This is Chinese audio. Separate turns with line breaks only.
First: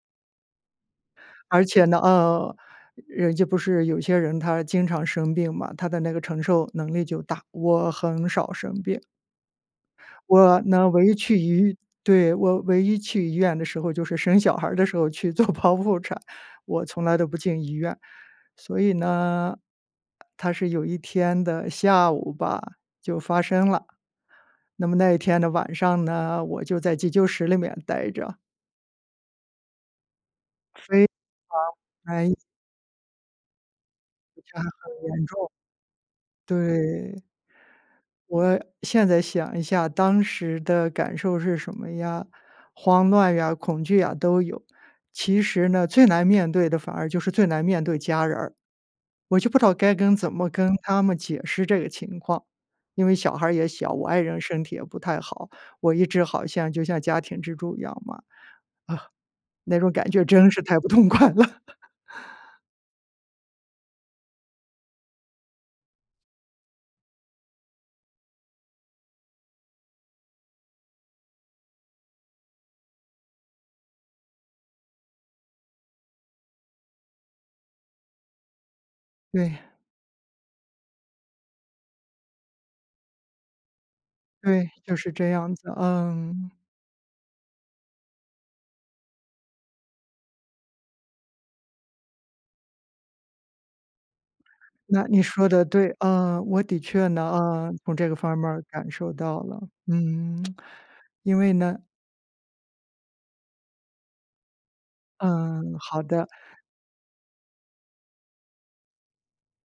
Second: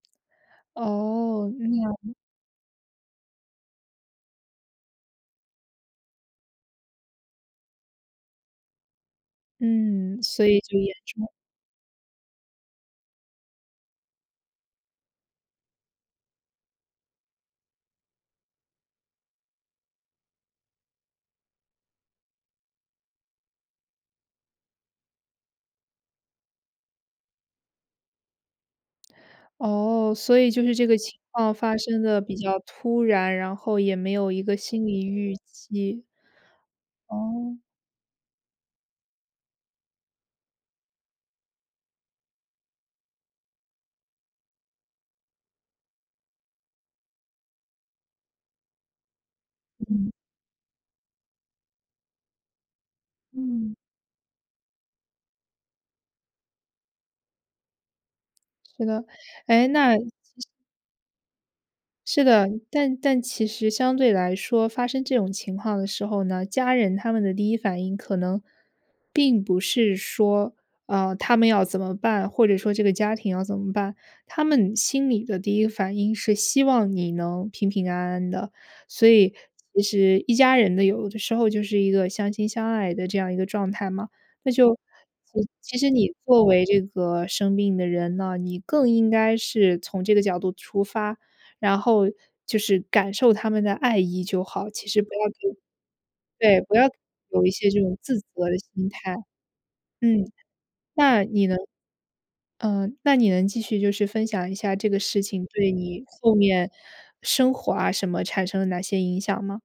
哦。
而且呢，
那
呃，人家不是有些人他经常生病嘛，他的那个承受能力就大。我很少生病。
嗯，所以
我
就
呢，
严
唯一
重。
去医对，我唯一去医院的时候，就是生小孩儿的时候去做剖腹产。我从来都不进医院，所以呢，它是有一天的下午吧，就发生了。那么那一天的晚上呢，我就在急救室里面呆着。
哦，所以就是这个
非
情况发生
常，
得比
哎。
较突然，然后也没有一
一
个
查
心
很
理
严
预
重，
期。
对。
哦。
我现在想一下当时的感受是什么呀，慌乱呀、恐惧呀都有。其实呢，最难面对的反而就是最难面对家人儿，我就不知道该
嗯。
跟怎么跟他们解释这个情况，因为小孩儿也
嗯。
小，我爱人身体也不太好，我一直好像就像家庭支柱一样嘛。啊，
是的。诶，
那种
那
感觉
其
真是太不痛快了。
是的。但但其实相对来说发生这种情况的时候呢，家人他们的第一反应可能并不是说，呃，他们要怎么办，或者说这个家庭要怎么办。他们心里的第一个反应是希望你能平平安安的。所以，
对。
其实一家人呢，有的时候就是一个相亲相爱的这样一个状态嘛。那
对，
就，
就是这
其
样子，
其实你作
嗯。
为这个生病的人呢，你更应该是从这个角度出发，然后就是感受他们的爱意就好。其实
那
不
你
要
说的对，啊，
对
我
对，不
的
要
确呢，
有一些
啊，
这
从
种
这个
自责
方面
的
儿感
心
受
态。
到了，
嗯。
嗯，
那，
因
你
为
能
呢
嗯，那你能继续就是分享一下这个事情对
嗯，好
你
的。
后面生活啊什么，产生了哪些影响吗？